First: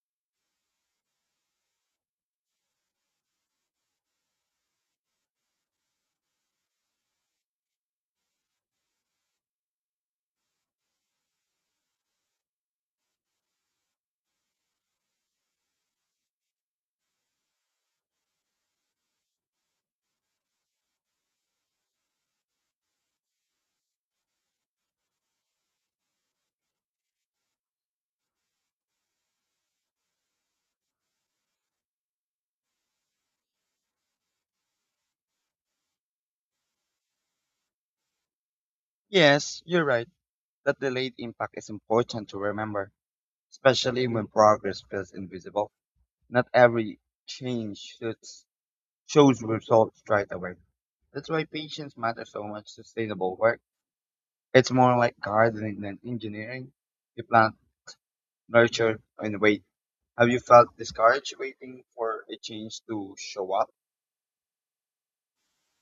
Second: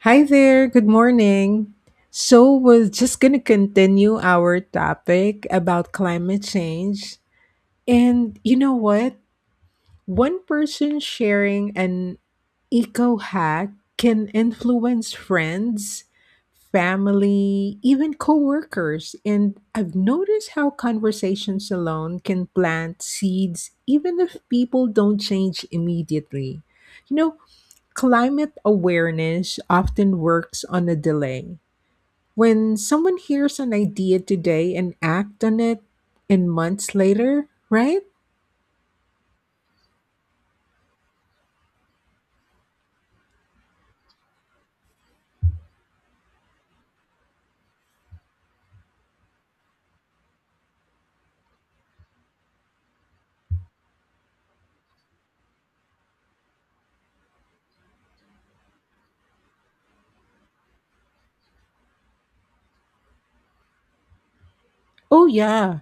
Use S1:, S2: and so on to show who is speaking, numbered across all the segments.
S1: Hi there, good morning. So, we're just going to continue our topic about climate change. And you know what? One person sharing an eco hack can influence friends, family, even coworkers. And I've noticed how conversations alone can plant seeds, even if people don't change immediately. You know, Climate awareness often works on a delay. When someone hears an idea today and act on it in months later, right?
S2: Yes, you're right. That delayed impact is important to remember, especially when progress feels invisible. Not every change shows results right away. That's why patience matters so much. Sustainable work. It's more like gardening than engineering. You plant, nurture, and wait. Have you felt discouraged waiting for a change to show up?
S1: Oh yeah,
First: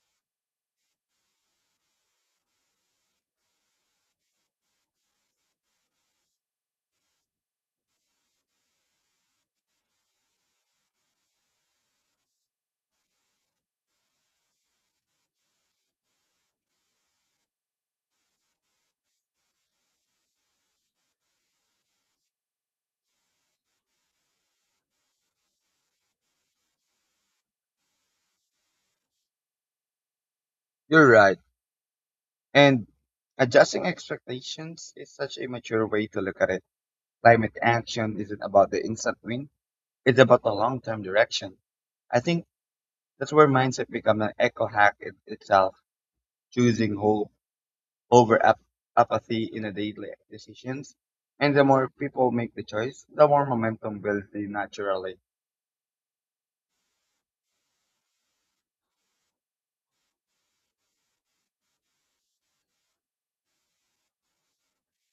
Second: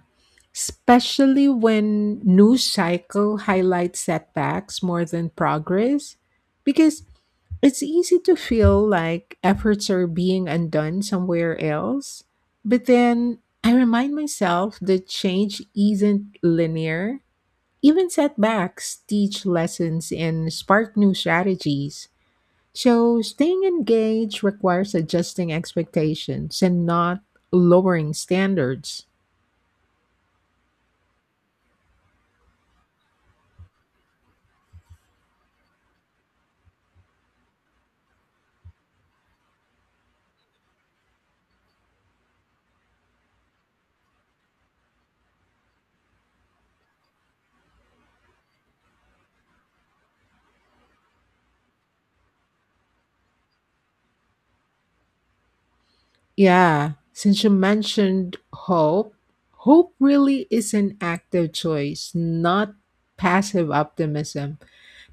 S1: especially when news cycle highlights setbacks more than progress because it's easy to feel like efforts are being undone somewhere else. But then I remind myself that change isn't linear. Even setbacks teach lessons and spark new strategies. So, staying engaged requires adjusting expectations and not lowering standards.
S2: You're right. And adjusting expectations is such a mature way to look at it. Climate action isn't about the instant win. It's about the long-term direction. I think that's where mindset becomes an eco hack in itself, choosing hope over apathy in a daily decisions. And the more people make the choice, the more momentum builds in naturally.
S1: Yeah, since you mentioned hope, hope really is an active choice, not passive optimism,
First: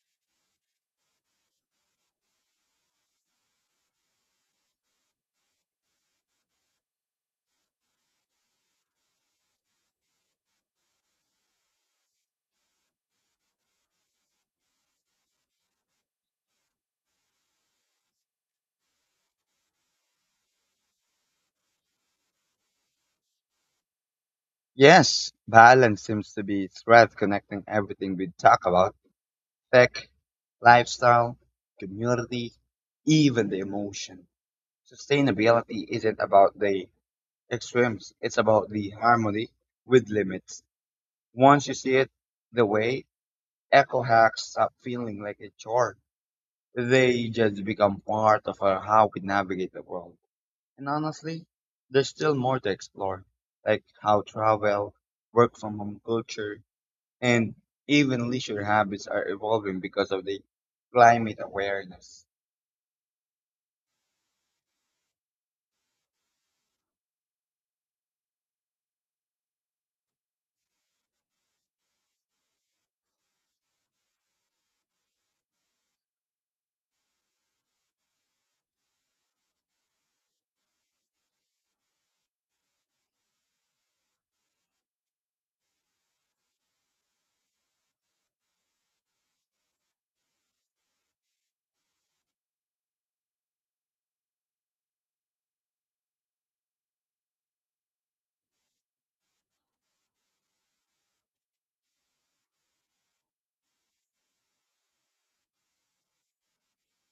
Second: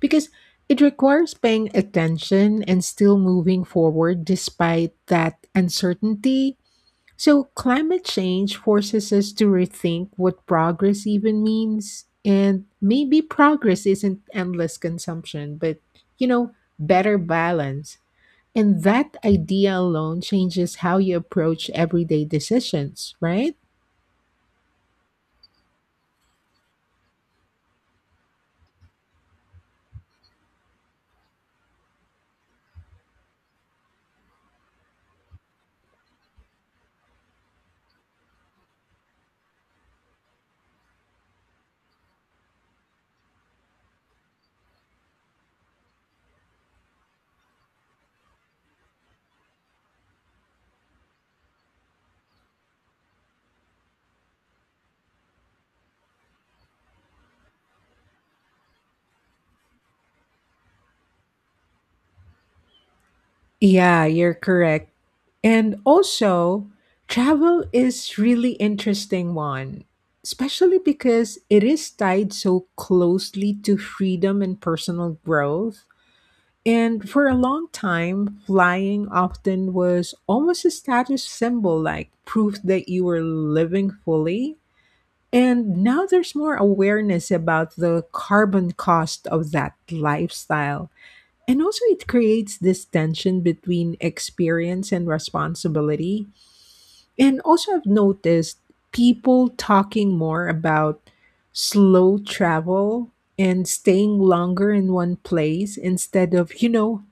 S1: because it requires paying attention and still moving forward despite that uncertainty. So, climate change forces us to rethink what progress even means. And maybe progress isn't endless consumption, but, you know, better balance. And that idea alone changes how you approach everyday decisions, right?
S2: Yes, balance seems to be its thread connecting everything we talk about: tech, lifestyle, community, even the emotion. Sustainability isn't about the extremes, it's about the harmony with limits. Once you see it the way eco hacks stop feeling like a chore. They just become part of our, how we navigate the world. And honestly, there's still more to explore, like how travel, work from home culture, and even leisure habits are evolving because of the climate awareness.
S1: Yeah, you're correct. And also, travel is really interesting one, especially because it is tied so closely to freedom and personal growth. And for a long time, flying often was almost a status symbol, like proof that you were living fully. And now there's more awareness about the carbon cost of that lifestyle. And also, it creates this tension between experience and responsibility. And also, I've noticed people talking more about slow travel and staying longer in one place instead of,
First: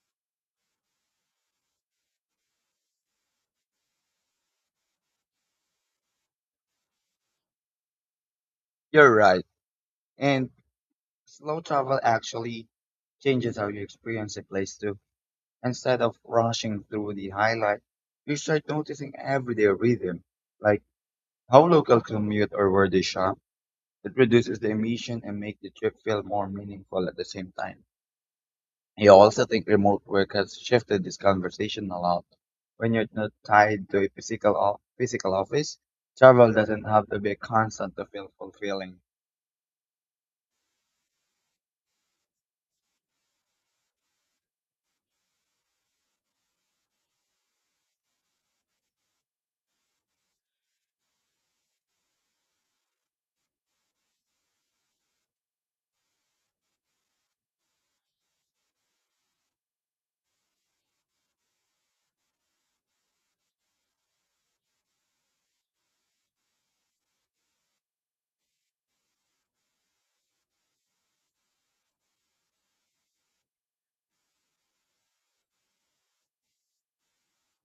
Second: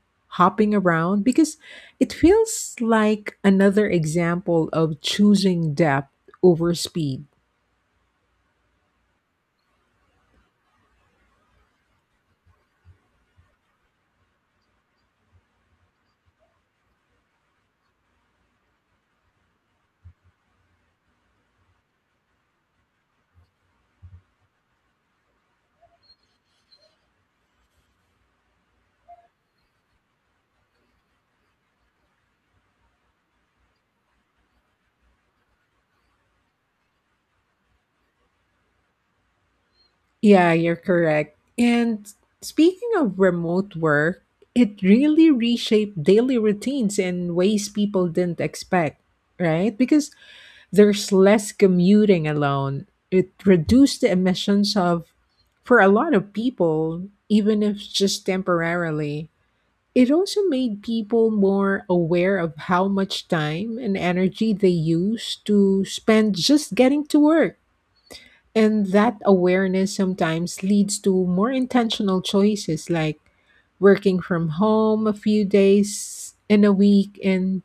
S1: hopping around because it feels like another example of choosing depth over speed.
S2: You're right. And slow travel actually changes how you experience a place too. Instead of rushing through the highlight, you start noticing everyday rhythm, like how local commute or where they shop. It reduces the emission and make the trip feel more meaningful at the same time. I also think remote work has shifted this conversation a lot. When you're not tied to a physical office, travel doesn't have to be constant to feel fulfilling.
S1: Yeah, you're correct. And speaking of remote work, it really reshaped daily routines in ways people didn't expect, right? Because there's less commuting alone. It reduced the emissions of, for a lot of people, even if just temporarily. It also made people more aware of how much time and energy they use to spend just getting to work. And that awareness sometimes leads to more intentional choices like working from home a few days in a week. And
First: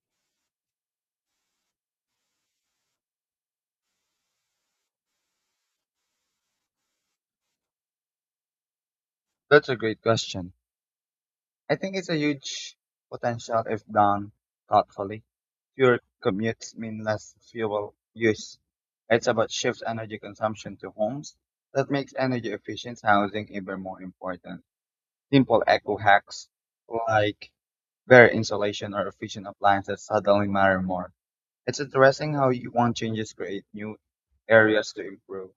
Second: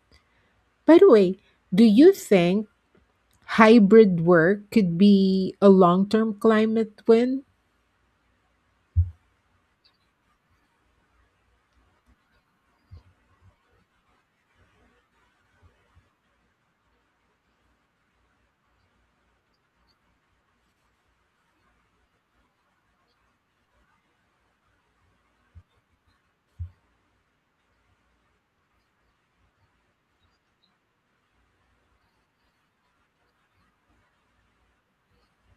S1: by the way, do you think Hybrid work could be a long term climate win?
S2: That's a great question. I think it's a huge potential if done thoughtfully. Fewer commutes mean less fuel use. It's about shift energy consumption to homes that makes energy efficient housing even more important. Simple eco hacks like better insulation or efficient appliances suddenly matter more. It's interesting how you want changes create new areas to improve.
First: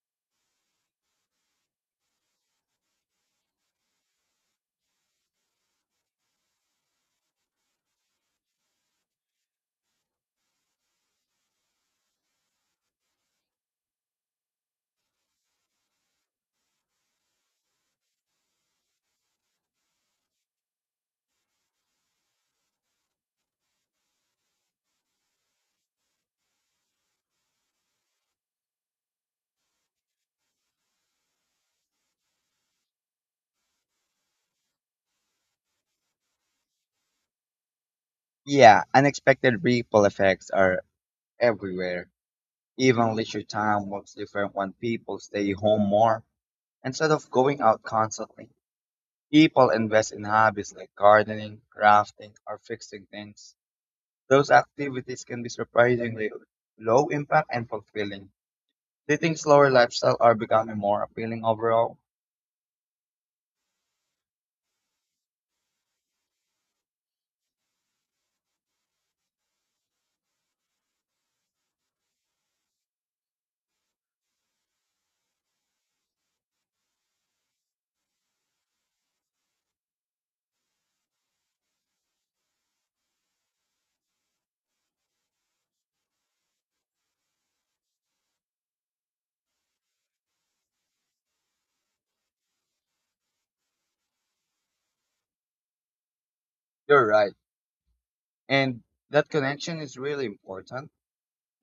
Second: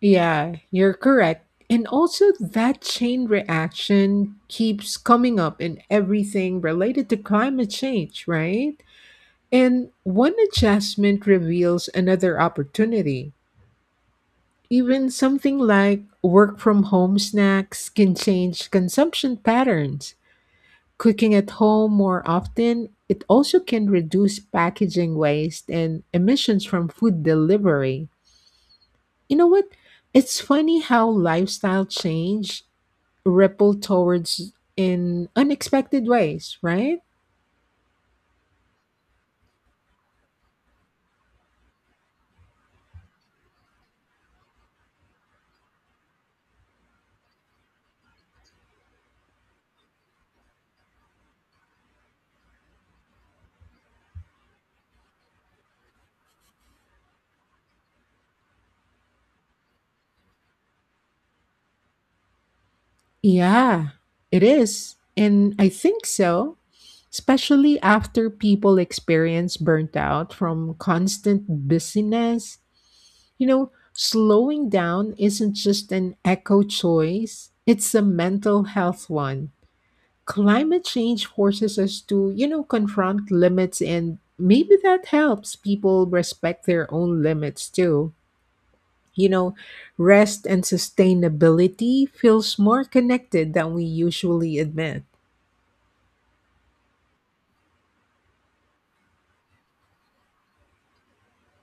S1: Yeah, you're correct. And also, that chain reaction keeps coming up in everything related to climate change, right? And one adjustment reveals another opportunity. Even something like work from home snacks can change consumption patterns. Cooking at home more often, it also can reduce packaging waste and emissions from food delivery. You know what? It's funny how lifestyle change ripple towards in unexpected ways, right?
S2: Yeah, unexpected ripple effects are everywhere. Even leisure time works different when people stay home more instead of going out constantly. People invest in hobbies like gardening, crafting, or fixing things. Those activities can be surprisingly low impact and fulfilling. They think slower lifestyle are becoming more appealing overall.
S1: Yeah, it is. And I think so, especially after people experience burnt out from constant busyness. Slowing down isn't just an eco choice, it's a mental health one. Climate change forces us to, confront limits, and maybe that helps people respect their own limits too. You know, rest and sustainability feels more connected than we usually admit.
S2: You're right. And that connection is really important.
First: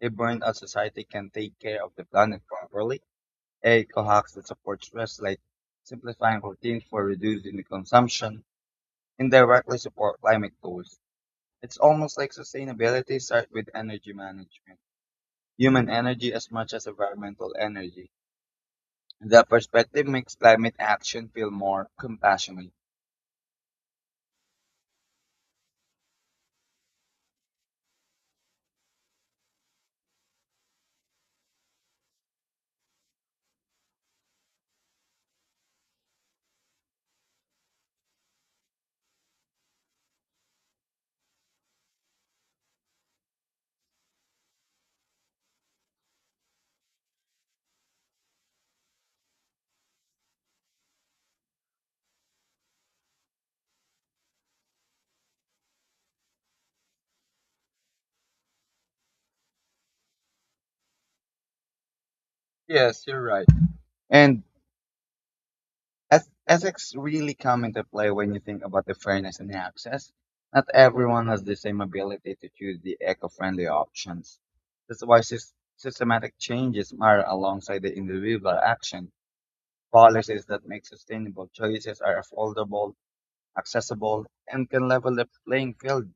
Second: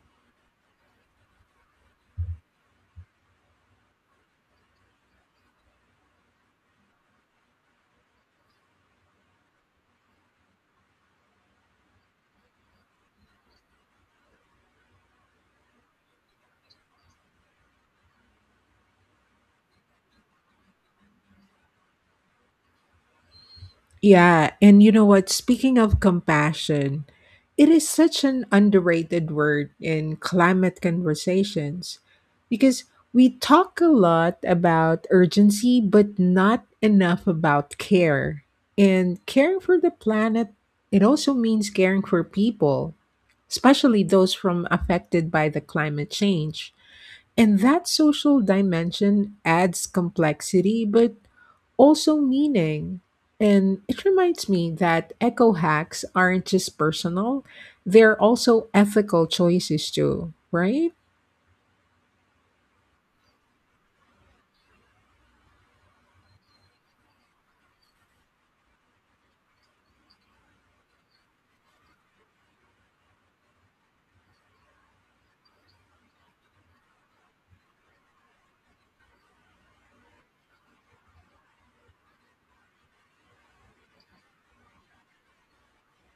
S2: A burnout society can take care of the planet properly. A cohacks that supports rest like simplifying routines for reducing the consumption and directly support climate goals. It's almost like sustainability starts with energy management, human energy as much as environmental energy. That perspective makes climate action feel more compassionate.
S1: Yeah, and you know what? Speaking of compassion, it is such an underrated word in climate conversations because we talk a lot about urgency, but not enough about care. And caring for the planet, it also means caring for people, especially those from affected by the climate change. And that social dimension adds complexity, but also meaning. And it reminds me that eco hacks aren't just personal, they're also ethical choices, too, right?
S2: Yes, you're right. And ethics really come into play when you think about the fairness and the access. Not everyone has the same ability to choose the eco-friendly options. That's why systematic changes matter alongside the individual action. Policies that make sustainable choices are affordable, accessible, and can level the playing field.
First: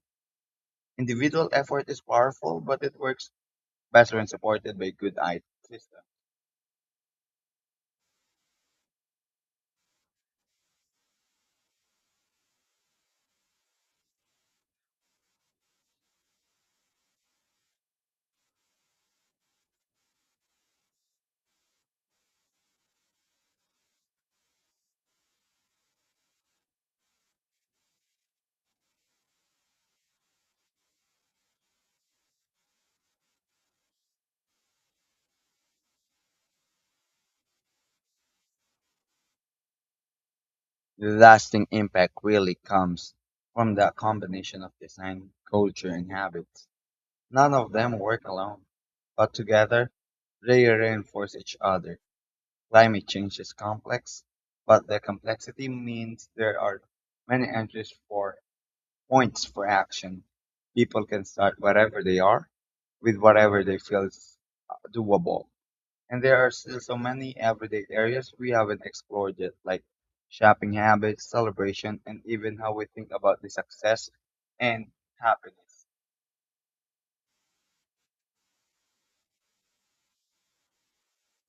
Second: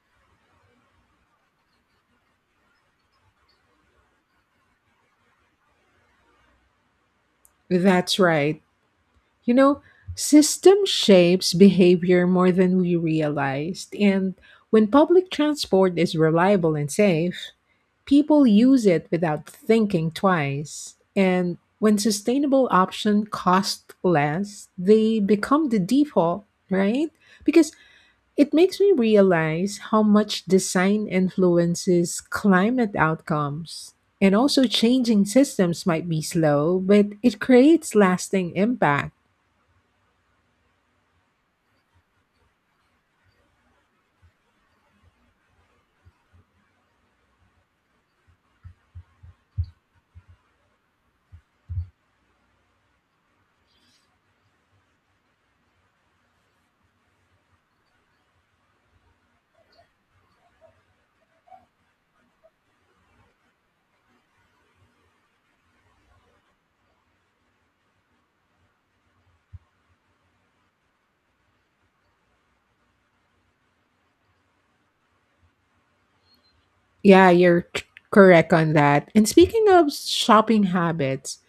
S2: Individual effort is powerful, but it works best when supported by good IT system.
S1: That's right. You know, system shapes behavior more than we realized. And when public transport is reliable and safe, people use it without thinking twice. And when sustainable option cost less, they become the default, right? Because it makes me realize how much design influences climate outcomes. And also changing systems might be slow, but it creates lasting impact.
S2: Lasting impact really comes from the combination of design, culture, and habits. None of them work alone, but together they reinforce each other. Climate change is complex, but the complexity means there are many entries for points for action. People can start wherever they are with whatever they feel is doable. And there are still so many everyday areas we haven't explored yet, like shopping habits, celebration, and even how we think about the success and happiness.
S1: Yeah, you're c- correct on that. And speaking of shopping habits,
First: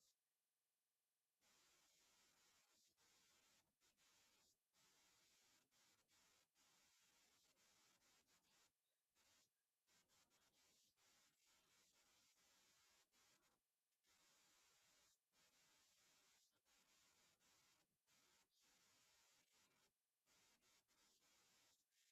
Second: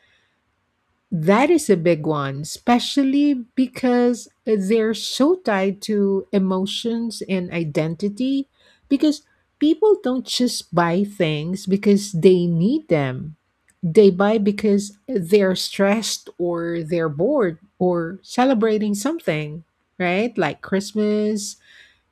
S1: that is a big one, especially because they're so tied to emotions and identity. Because people don't just buy things because they need them, they buy because they're stressed or they're bored or celebrating something, right? Like Christmas,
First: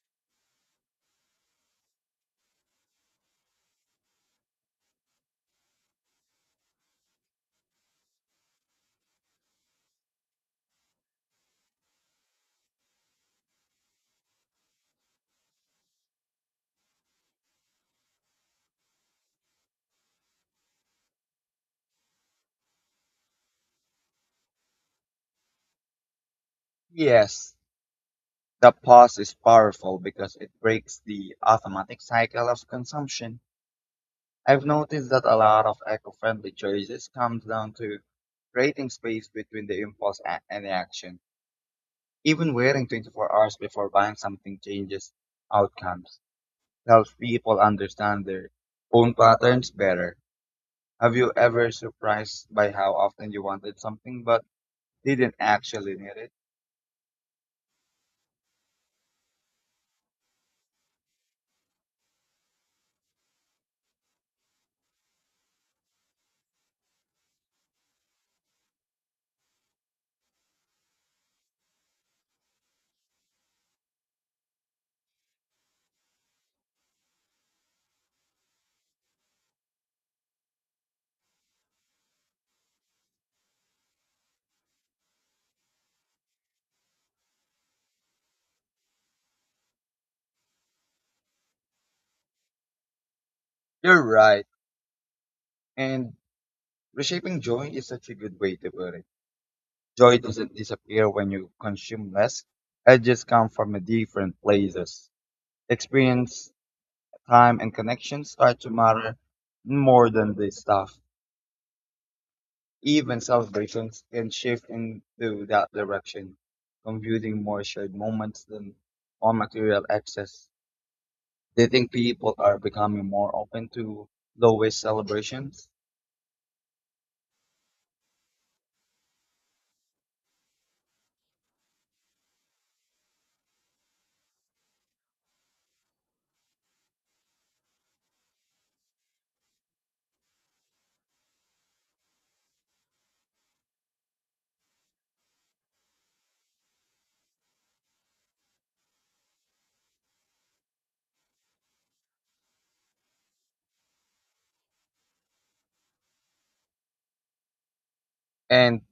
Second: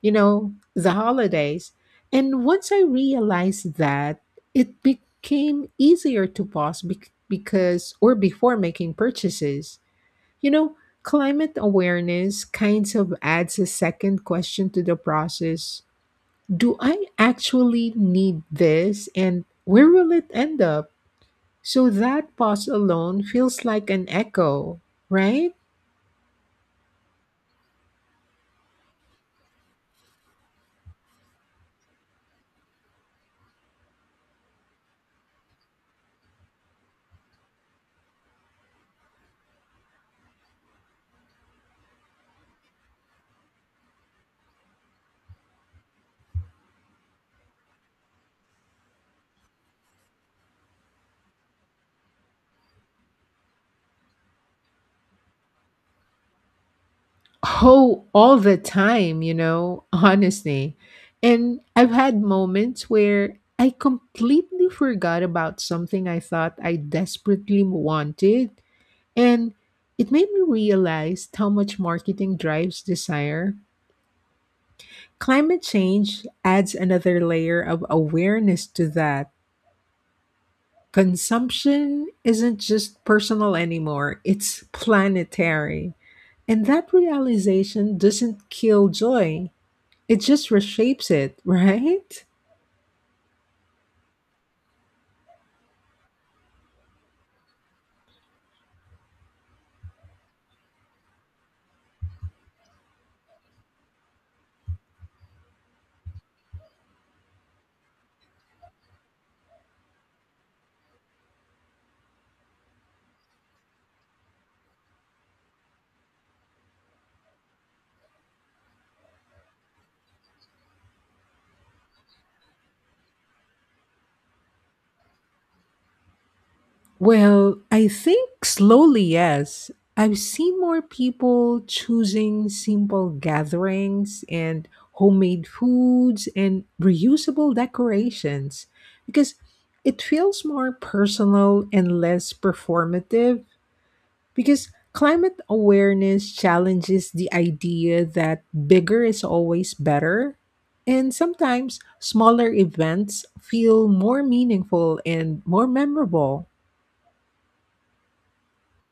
S1: the holidays. And once I realized that, it became easier to because, or before making purchases. You know, climate awareness kind of adds a second question to the process. Do I actually need this? And where will it end up? So that pause alone feels like an echo, right?
S2: Yes, the pause is powerful because it breaks the automatic cycle of consumption. I've noticed that a lot of eco-friendly choices comes down to creating space between the impulse and the action. Even waiting 24 hours before buying something changes outcomes, helps people understand their own patterns better. Have you ever surprised by how often you wanted something but didn't actually need it?
S1: Oh, all the time, honestly. And I've had moments where I completely forgot about something I thought I desperately wanted. And it made me realize how much marketing drives desire. Climate change adds another layer of awareness to that. Consumption isn't just personal anymore, it's planetary. And that realization doesn't kill joy. It just reshapes it, right?
S2: You're right. And reshaping joy is such a good way to put it. Joy doesn't disappear when you consume less. It just comes from a different places. Experience, time, and connection start to matter more than the stuff. Even celebrations can shift into that direction, contributing more shared moments than on material access. Do you think people are becoming more open to low-waste celebrations?
S1: Well, I think slowly, yes. I've seen more people choosing simple gatherings and homemade foods and reusable decorations because it feels more personal and less performative. Because climate awareness challenges the idea that bigger is always better. And sometimes smaller events feel more meaningful and more memorable.
S2: And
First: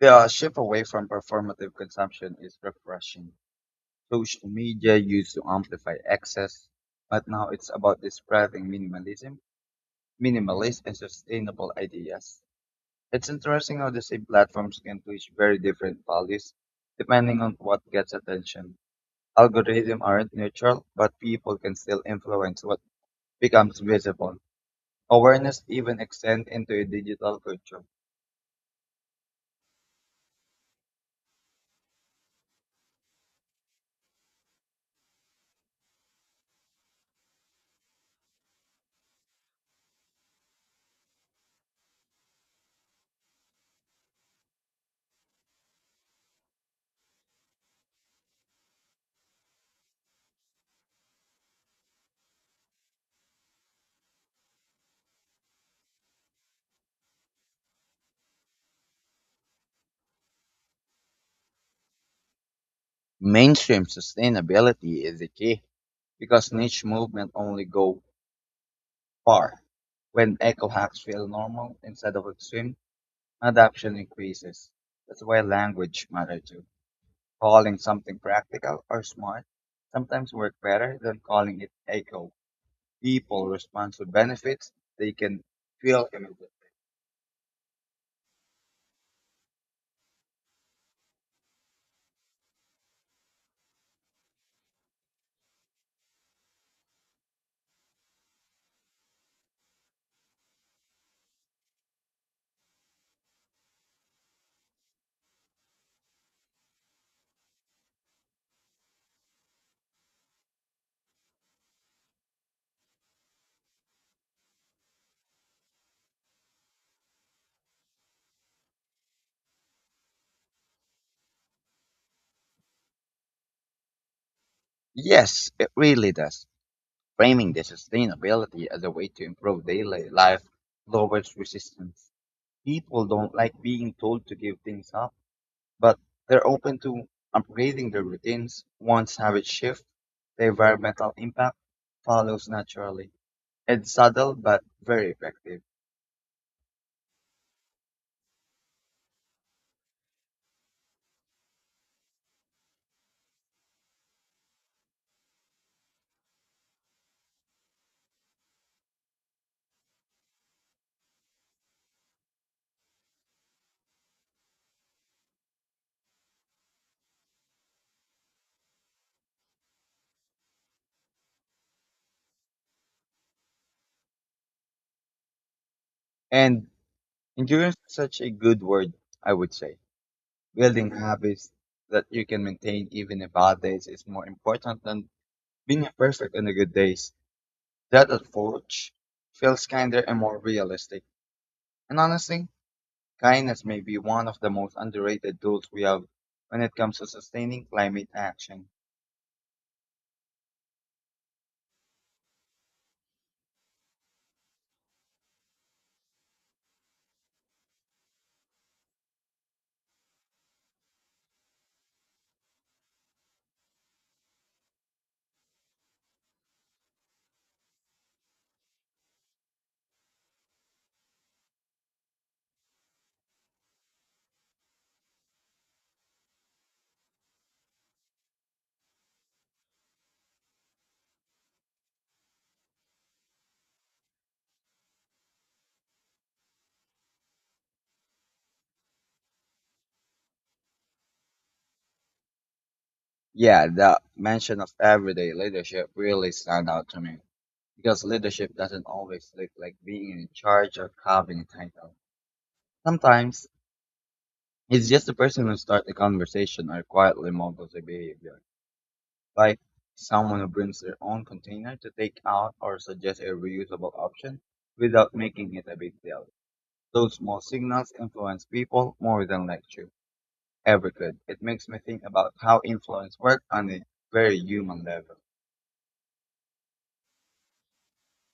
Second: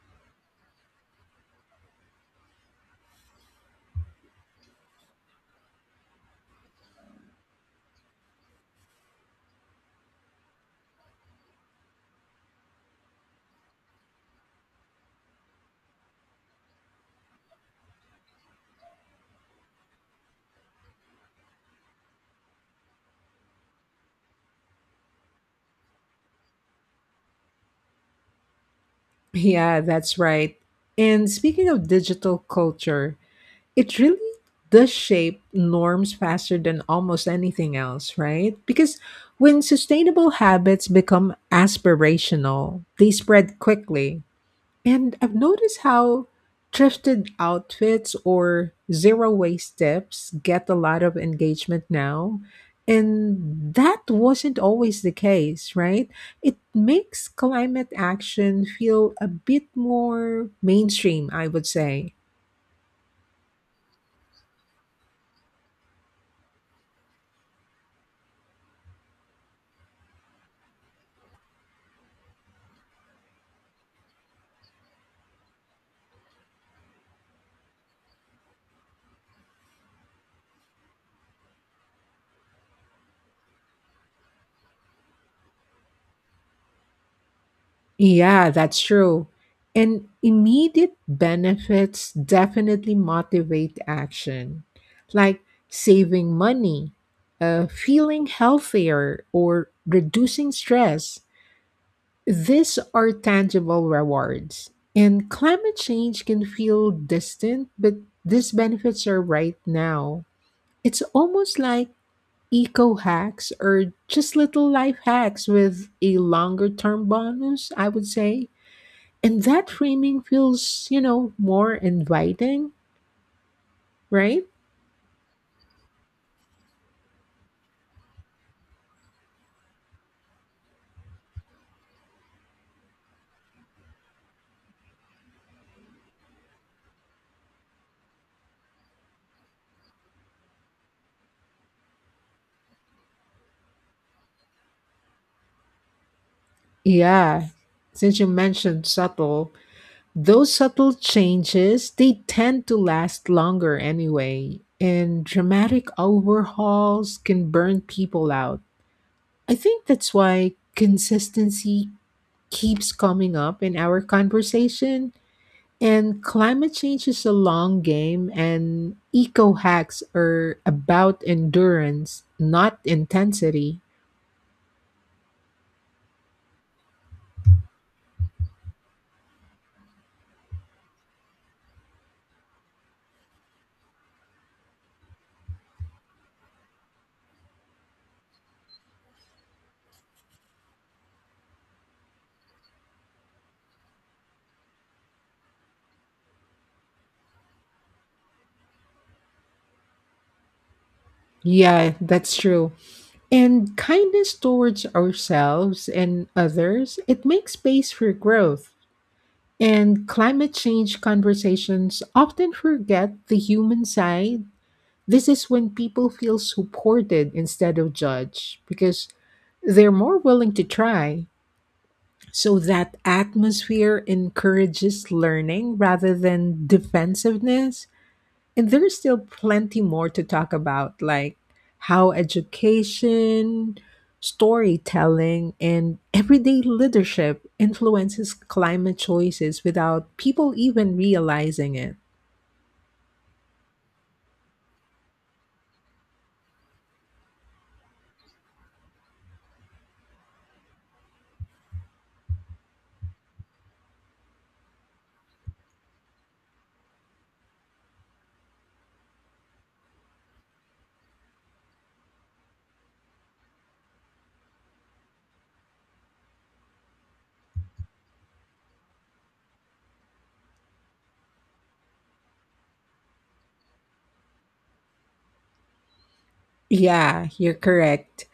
S2: the shift away from performative consumption is refreshing. Social media used to amplify excess, but now it's about the spreading minimalist and sustainable ideas. It's interesting how the same platforms can push very different values depending on what gets attention. Algorithms aren't neutral, but people can still influence what becomes visible. Awareness even extends into a digital culture.
S1: Yeah, that's right. And speaking of digital culture, it really does shape norms faster than almost anything else, right? Because when sustainable habits become aspirational, they spread quickly. And I've noticed how thrifted outfits or zero waste tips get a lot of engagement now. And that wasn't always the case, right? It makes climate action feel a bit more mainstream, I would say.
S2: Mainstream sustainability is the key because niche movement only go far. When eco hacks feel normal instead of extreme, adoption increases. That's why language matters too. Calling something practical or smart sometimes works better than calling it a goal. People respond to benefits they can feel immediately.
S1: Yeah, that's true. And immediate benefits definitely motivate action, like saving money, feeling healthier, or reducing stress. These are tangible rewards. And climate change can feel distant, but these benefits are right now. It's almost like eco hacks or just little life hacks with a longer term bonus, I would say. And that framing feels, more inviting, right?
S2: Yes, it really does. Framing the sustainability as a way to improve daily life lowers resistance. People don't like being told to give things up, but they're open to upgrading their routines. Once habits shift, the environmental impact follows naturally. It's subtle but very effective.
S1: Yeah. Since you mentioned subtle, those subtle changes, they tend to last longer anyway. And dramatic overhauls can burn people out. I think that's why consistency keeps coming up in our conversation. And climate change is a long game, and eco hacks are about endurance, not intensity.
S2: And endurance is such a good word, I would say. Building habits that you can maintain even in bad days is more important than being perfect on the good days. That approach feels kinder and more realistic. And honestly, kindness may be one of the most underrated tools we have when it comes to sustaining climate action.
S1: Yeah, that's true. And kindness towards ourselves and others, it makes space for growth. And climate change conversations often forget the human side. This is when people feel supported instead of judged because they're more willing to try. So that atmosphere encourages learning rather than defensiveness. And there's still plenty more to talk about, like how education, storytelling, and everyday leadership influences climate choices without people even realizing it.
S2: Yeah, the mention of everyday leadership really stand out to me because leadership doesn't always look like being in charge or having a title. Sometimes it's just the person who starts a conversation or quietly models a behavior, like someone who brings their own container to take out or suggests a reusable option without making it a big deal. Those small signals influence people more than lecture ever could. It makes me think about how influence works on a very human level.
S1: Yeah, you're correct.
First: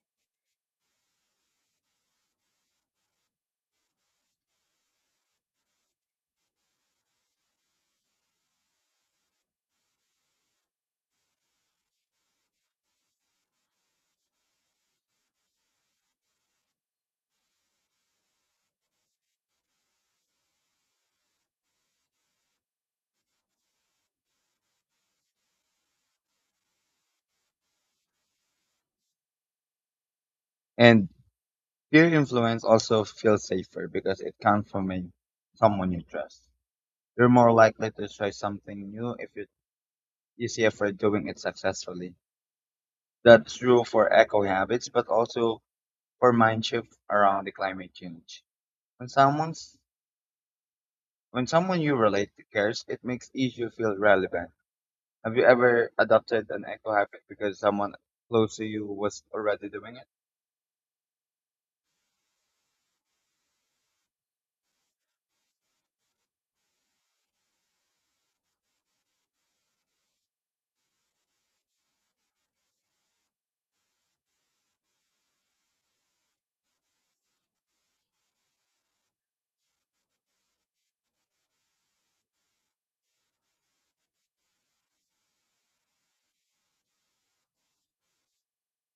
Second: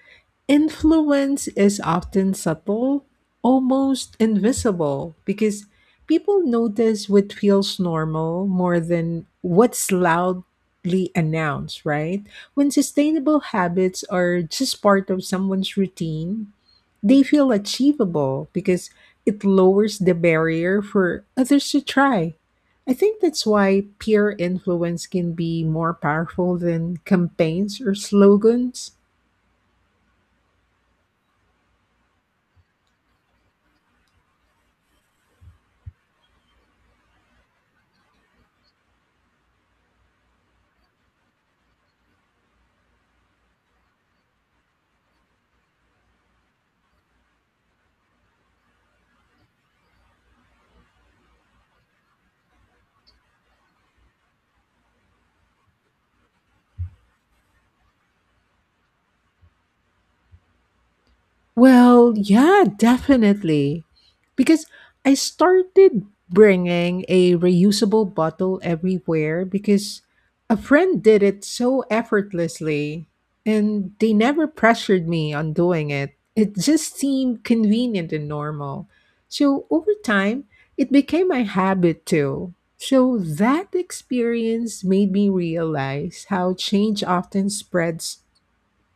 S1: Influence is often subtle, almost invisible, because people notice what feels normal more than what's loudly announced, right? When sustainable habits are just part of someone's routine, they feel achievable because it lowers the barrier for others to try. I think that's why peer influence can be more powerful than campaigns or slogans.
S2: And peer influence also feels safer because it comes from someone you trust. You're more likely to try something new if you see a friend doing it successfully. That's true for eco habits, but also for mind shift around the climate change. When someone's when someone you relate to cares, it makes you feel relevant. Have you ever adopted an eco habit because someone close to you was already doing it?
S1: Well, yeah, definitely. Because I started bringing a reusable bottle everywhere because a friend did it so effortlessly and they never pressured me on doing it. It just seemed convenient and normal. So over time, it became my habit too. So that experience made me realize how change often spreads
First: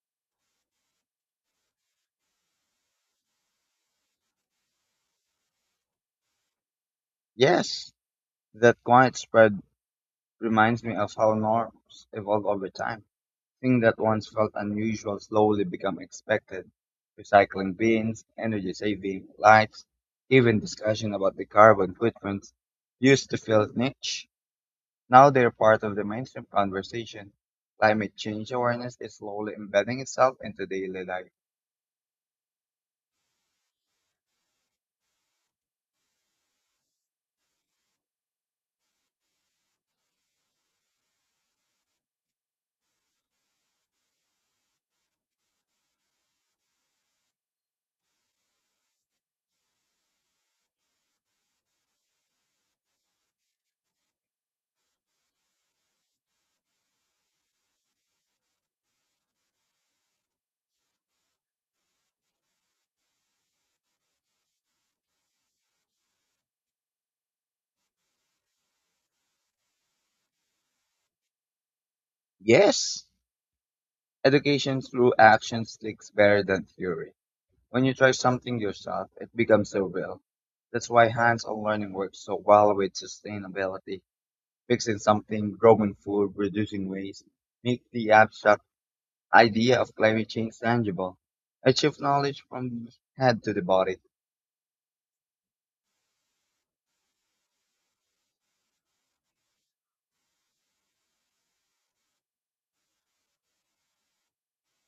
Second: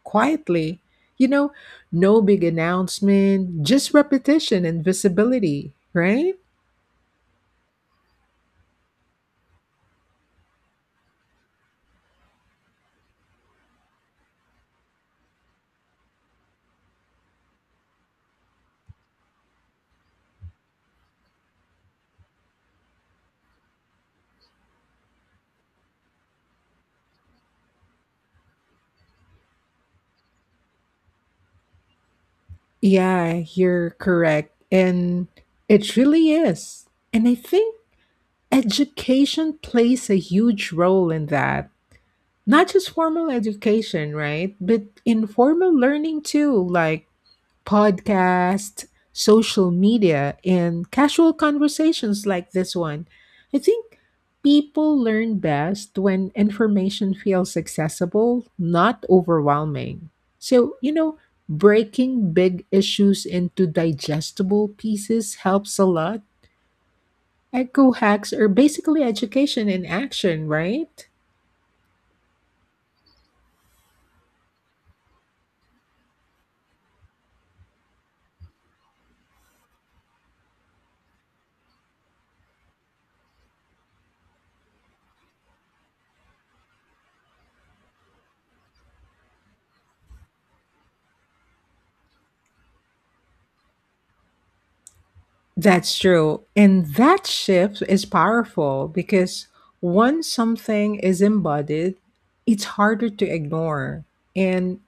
S1: quietly. You know, no big announcement, just repetition and visibility, right?
S2: Yes, that quiet spread reminds me of how norms evolve over time. Things that once felt unusual slowly become expected. Recycling bins, energy saving lights, even discussion about the carbon footprints used to feel niche. Now they're part of the mainstream conversation. Climate change awareness is slowly embedding itself into daily life.
S1: Yeah, you're correct. And it really is. And I think education plays a huge role in that. Not just formal education, right? But informal learning too, like Podcast, social media, and casual conversations like this one. I think people learn best when information feels accessible, not overwhelming. So, breaking big issues into digestible pieces helps a lot. Eco hacks are basically education in action, right?
S2: Yes, education through action sticks better than theory. When you try something yourself, it becomes so real. That's why hands-on learning works so well with sustainability. Fixing something, growing food, reducing waste, make the abstract idea of climate change tangible. I shift knowledge from the head to the body.
S1: That's true. And that shift is powerful because once something is embodied, it's harder to ignore. And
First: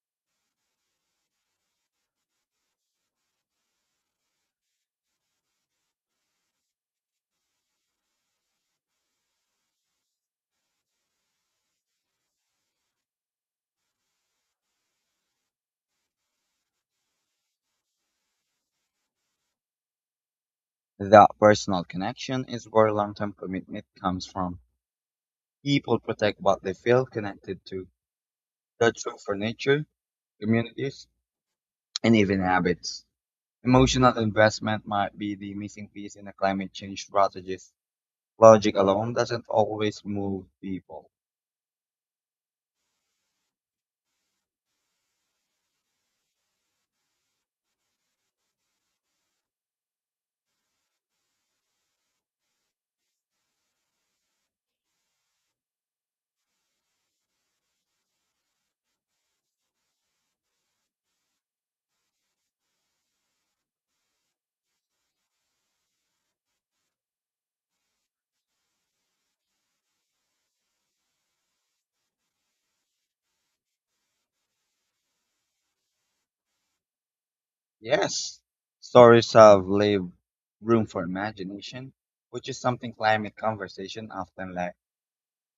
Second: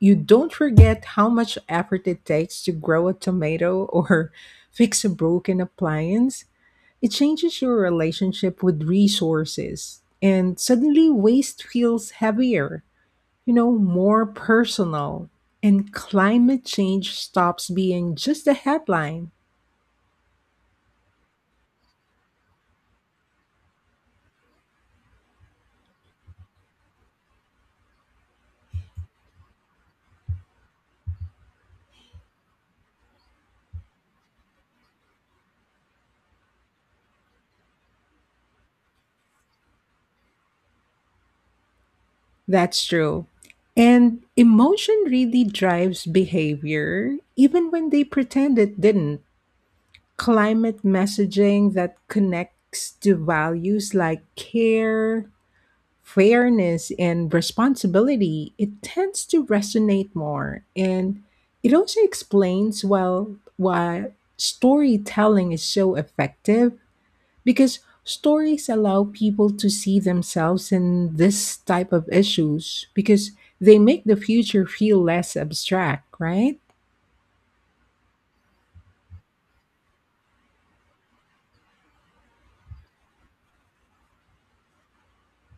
S1: you don't forget how much effort it takes to grow a tomato or fix a broken appliance. It changes your relationship with resources. And suddenly, waste feels heavier, more personal. And climate change stops being just a headline.
S2: That personal connection is where long-term commitment comes from. People protect what they feel connected to. That's true for nature, communities, and even habits. Emotional investment might be the missing piece in a climate change strategist. Logic alone doesn't always move people.
S1: That's true. And emotion really drives behavior, even when they pretend it didn't. Climate messaging that connects to values like care, fairness, and responsibility, it tends to resonate more. And it also explains well why storytelling is so effective because stories allow people to see themselves in this type of issues because they make the future feel less abstract, right?
S2: Yes, stories have lived room for imagination, which is something climate conversation often lack.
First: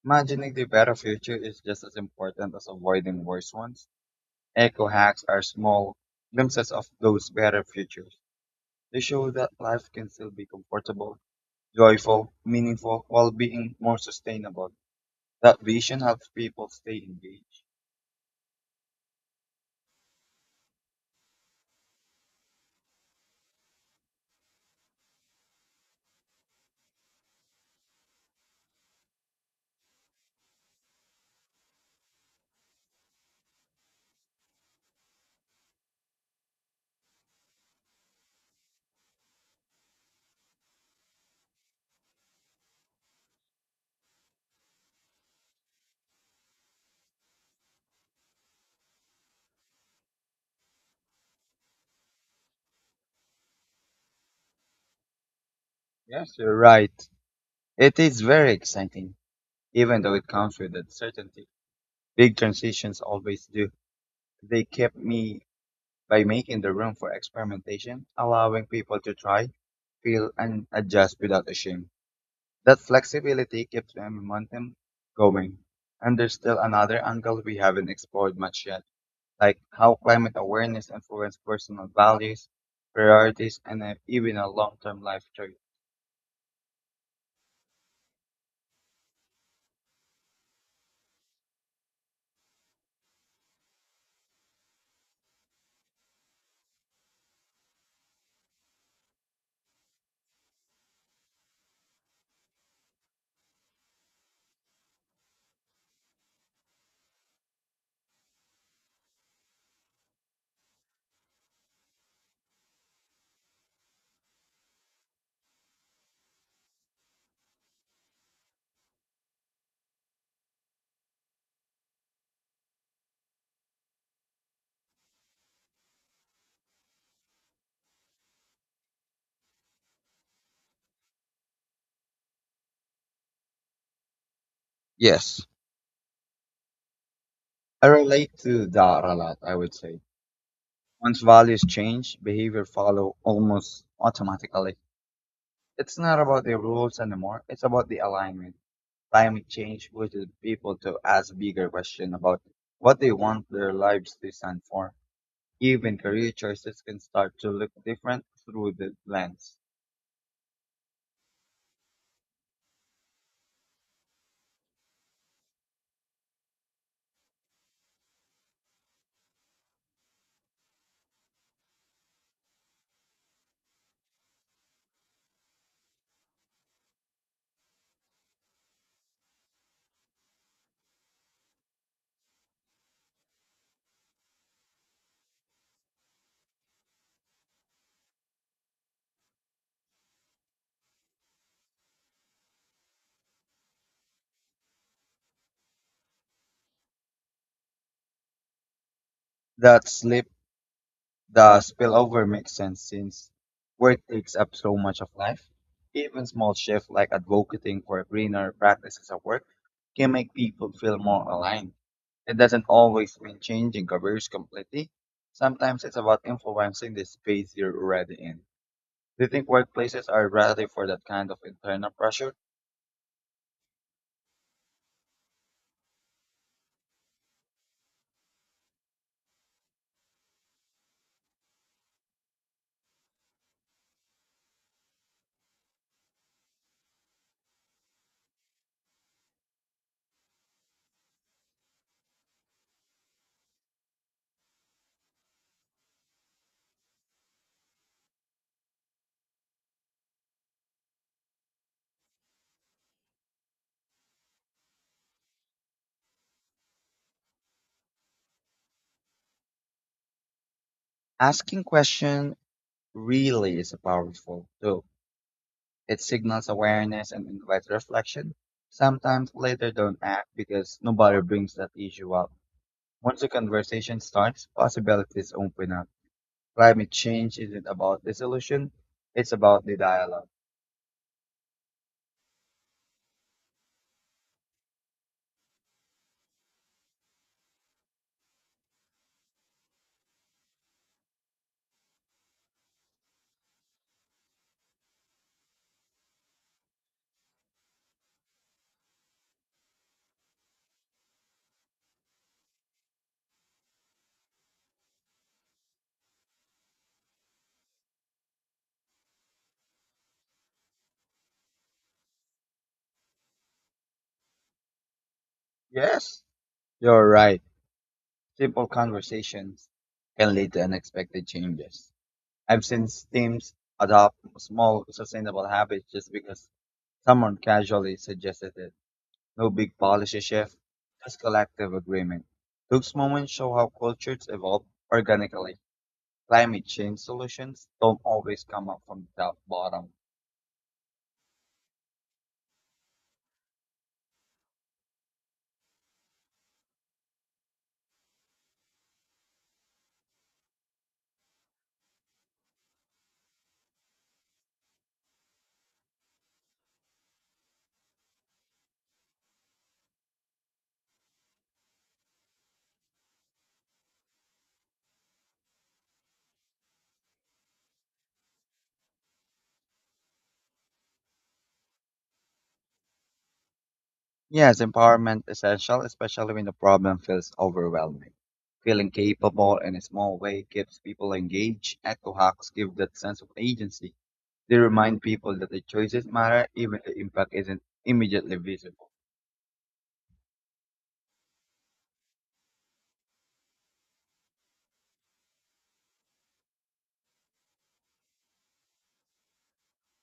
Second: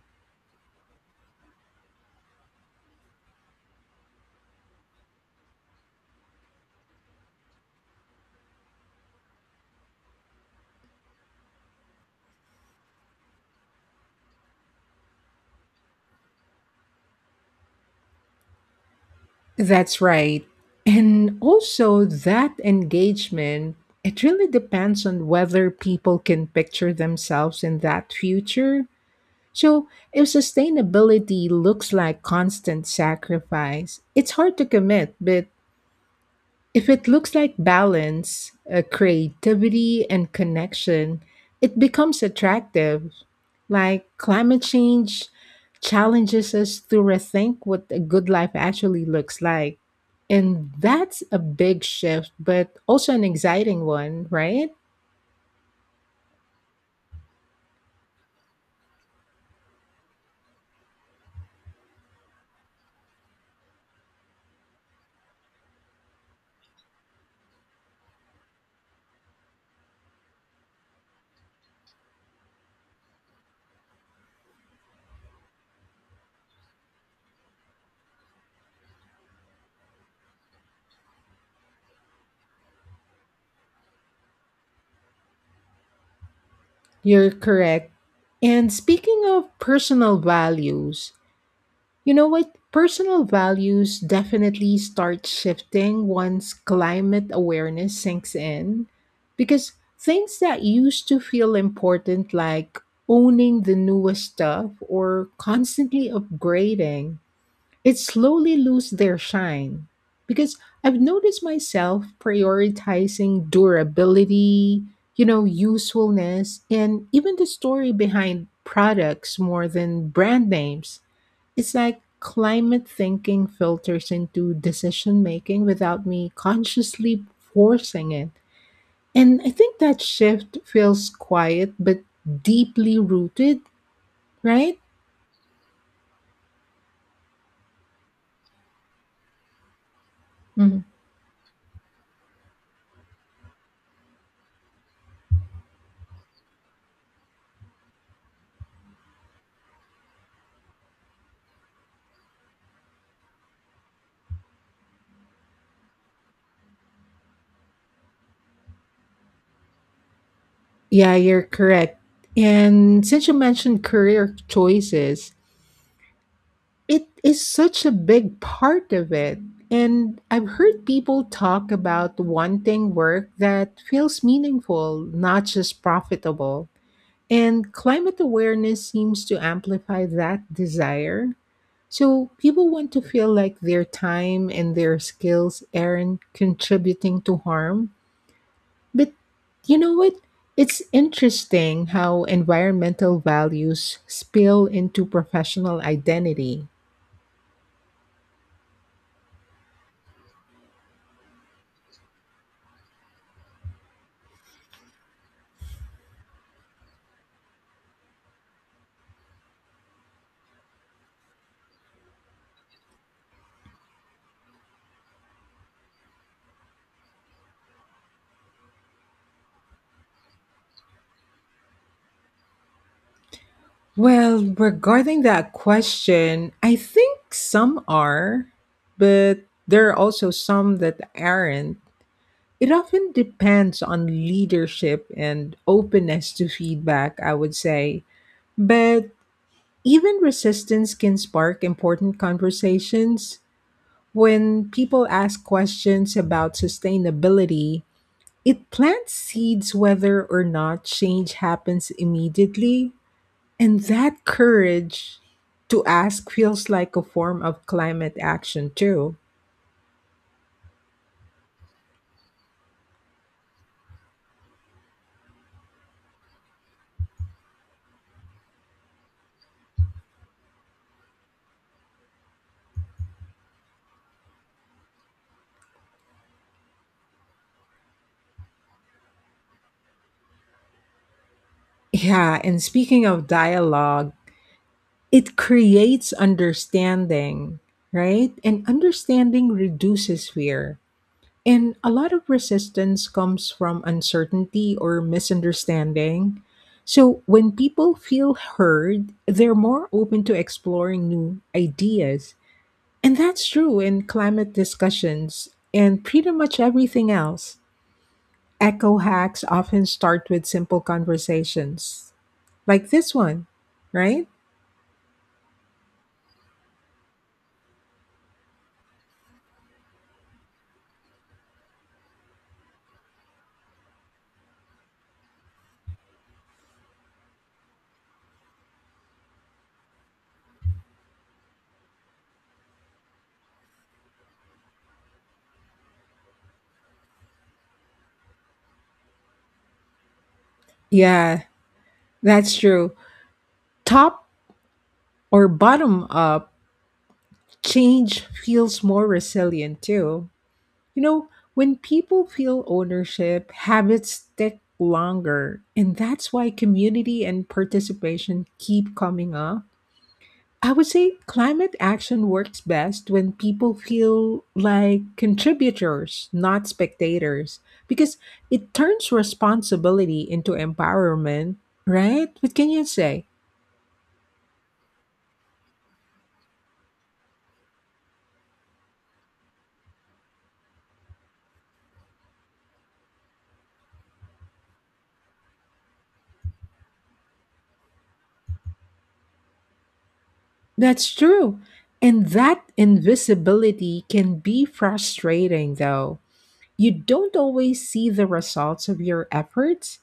S2: Imagining the better future is just as important as avoiding worse ones. Eco hacks are small glimpses of those better futures. They show that life can still be comfortable, joyful, meaningful, while being more sustainable. That vision helps people stay engaged.
S1: That's right. And also that engagement, it really depends on whether people can picture themselves in that future. So, if sustainability looks like constant sacrifice, it's hard to commit, but if it looks like balance, creativity, and connection, it becomes attractive. Like climate change challenges us to rethink what a good life actually looks like. And that's a big shift, but also an exciting one, right?
S2: Yes, you're right. It is very exciting, even though it comes with uncertainty. Big transitions always do. They kept me by making the room for experimentation, allowing people to try, feel, and adjust without a shame. That flexibility keeps the momentum going. And there's still another angle we haven't explored much yet, like how climate awareness influences personal values, priorities, and even a long-term life choice.
S1: You're correct. And speaking of personal values, you know what? Personal values definitely start shifting once climate awareness sinks in because things that used to feel important, like owning the newest stuff or constantly upgrading, it slowly lose their shine. Because I've noticed myself prioritizing durability, usefulness, and even the story behind products more than brand names, it's like climate thinking filters into decision making without me consciously forcing it. And I think that shift feels quiet but deeply rooted, right?
S2: Yes, I relate to that a lot, I would say.
S1: Mhm.
S2: Once values change, behavior follow almost automatically. It's not about the rules anymore, it's about the alignment. Climate change pushes people to ask bigger questions about what they want their lives to stand for. Even career choices can start to look different through the lens.
S1: Yeah, you're correct. And since you mentioned career choices, it is such a big part of it. And I've heard people talk about wanting work that feels meaningful, not just profitable. And climate awareness seems to amplify that desire. So people want to feel like their time and their skills aren't contributing to harm. But you know what? It's interesting how environmental values spill into professional identity.
S2: That slip, the spillover makes sense since work takes up so much of life. Even small shifts like advocating for greener practices at work can make people feel more aligned. It doesn't always mean changing careers completely. Sometimes it's about influencing the space you're already in. Do you think workplaces are ready for that kind of internal pressure?
S1: Well, regarding that question, I think some are, but there are also some that aren't. It often depends on leadership and openness to feedback, I would say. But even resistance can spark important conversations. When people ask questions about sustainability, it plants seeds whether or not change happens immediately. And that courage to ask feels like a form of climate action, too.
S2: Asking question really is a powerful tool. It signals awareness and invites reflection. Sometimes later don't act because nobody brings that issue up. Once the conversation starts, possibilities open up. Climate change isn't about the solution, it's about the dialogue.
S1: Yeah, and speaking of dialogue, it creates understanding, right? And understanding reduces fear. And a lot of resistance comes from uncertainty or misunderstanding. So when people feel heard, they're more open to exploring new ideas. And that's true in climate discussions and pretty much everything else. Eco hacks often start with simple conversations like this one, right?
S2: Yes, you're right. Simple conversations can lead to unexpected changes. I've seen teams adopt small, sustainable habits just because someone casually suggested it. No big policy shift, just collective agreement. Those moments show how cultures evolve organically. Climate change solutions don't always come up from the top bottom.
S1: Yeah, that's true. Top or bottom up change feels more resilient too. You know, when people feel ownership, habits stick longer. And that's why community and participation keep coming up. I would say climate action works best when people feel like contributors, not spectators, because it turns responsibility into empowerment, right? What can you say?
S2: Yes, empowerment essential, especially when the problem feels overwhelming. Feeling capable in a small way keeps people engaged. Eco hacks give that sense of agency. They remind people that the choices matter even the impact isn't immediately visible.
S1: That's true. And that invisibility can be frustrating, though. You don't always see the results of your efforts,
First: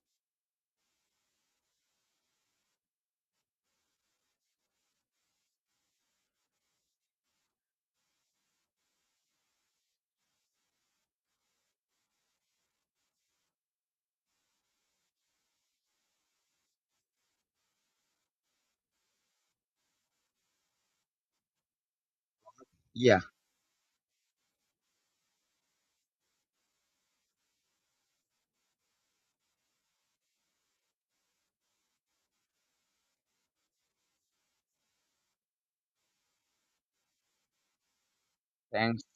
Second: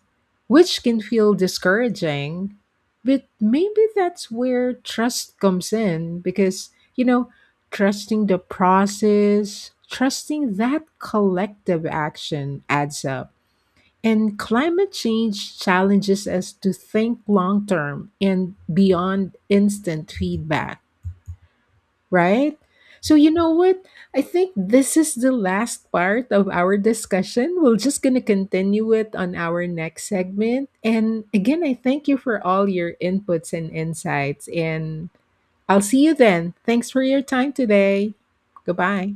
S1: which can feel discouraging. But maybe that's where trust comes in because, you know, trusting the process, trusting that collective action adds up. And climate change challenges us to think long term and beyond instant feedback, right? So
S2: Yeah.
S1: you know what? I think this is the last part of our discussion. We're just going to continue it on our next segment. And again, I thank you for all your inputs and insights and I'll see you then. Thanks for your time today.
S2: Thanks.
S1: Goodbye.